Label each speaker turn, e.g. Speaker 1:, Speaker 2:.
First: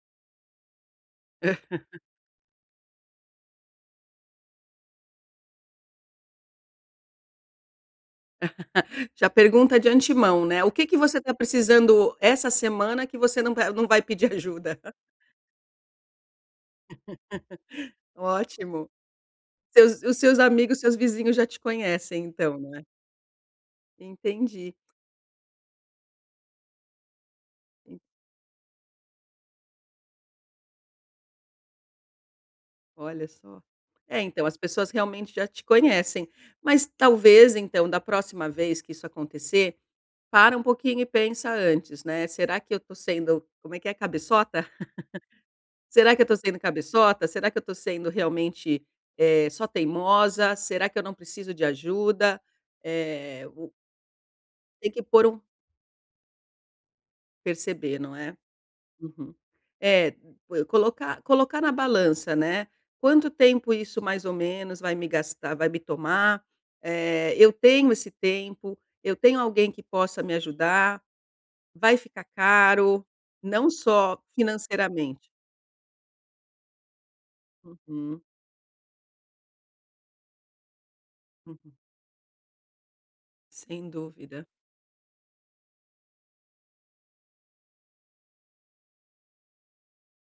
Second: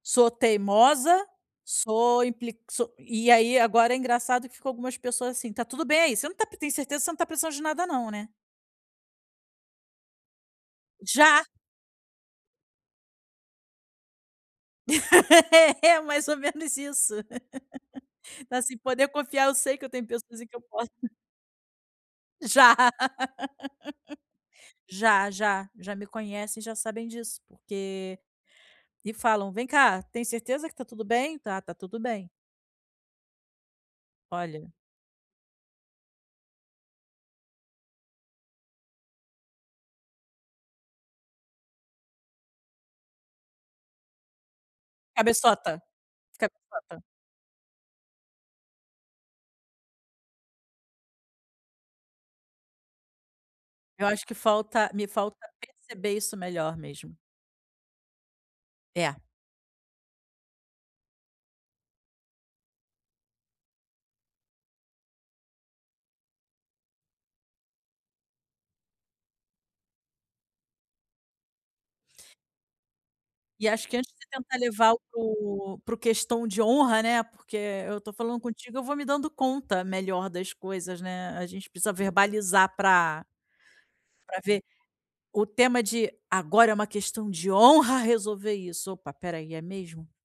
Speaker 1: "Sou teimosa, sou impli so", e aí, agora, é engraçado que ficou algumas pessoas assim: "Tá tudo bem? Você não tá pe tem certeza que você não está precisando de nada não, né?".
Speaker 2: Já pergunta de antemão, né: "O que que você está
Speaker 1: Já!
Speaker 2: precisando essa semana que você não va não vai pedir ajuda?".
Speaker 1: É, mais ou menos isso. Assim,
Speaker 2: Ótimo.
Speaker 1: poder confiar, eu sei que eu
Speaker 2: Seus
Speaker 1: tenho
Speaker 2: e os seus
Speaker 1: pessoas em que eu
Speaker 2: amigos,
Speaker 1: posso.
Speaker 2: seus vizinhos já te conhecem, então,
Speaker 1: Já.
Speaker 2: não é. Entendi.
Speaker 1: Já, já, já me conhecem e já sabem disso,
Speaker 2: Hum.
Speaker 1: porque e falam: "Vem cá, tem certeza que tá tudo bem?". "Tá, tá tudo bem!".
Speaker 2: Olha só. É, então, as
Speaker 1: Olha
Speaker 2: pessoas realmente já te conhecem. Mas talvez, então, da próxima vez que isso acontecer, para um pouquinho e pensa antes, né: "Será que eu estou sendo" como é que é, 'cabeçota'?";
Speaker 1: "Cabeçota".
Speaker 2: "Será que eu estou
Speaker 1: Fica
Speaker 2: sendo
Speaker 1: cota.
Speaker 2: cabeçota?"; "Será que eu estou sendo, realmente, eh, só teimosa?"; "Será que eu não preciso de ajuda?"; eh, o
Speaker 1: Eu acho que falta
Speaker 2: Tem que
Speaker 1: me
Speaker 2: pôr
Speaker 1: falta
Speaker 2: um
Speaker 1: perceber isso melhor mesmo.
Speaker 2: Perceber, não é?
Speaker 1: É.
Speaker 2: Uhum. É, pue colocar colocar na balança, né: "Quanto tempo isso mais ou menos vai me gastar vai me tomar?"; eh, "Eu tenho esse tempo?"; "Eu tenho alguém que possa me ajudar?"; "Vai ficar caro?
Speaker 1: E
Speaker 2: Não
Speaker 1: acho que, antes
Speaker 2: só
Speaker 1: de tentar levar o
Speaker 2: financeiramente"
Speaker 1: co para o "questão de honra", né, porque eu estou
Speaker 2: Uhum.
Speaker 1: falando contigo, eu vou me dando conta, melhor, das coisas, né, a gente
Speaker 2: Uhum.
Speaker 1: precisa verbalizar pra
Speaker 2: Sem
Speaker 1: pra
Speaker 2: dúvida.
Speaker 1: ver, o tema de: "Agora é uma questão de honra resolver isso!". "Opa, espera aí, é mesmo?".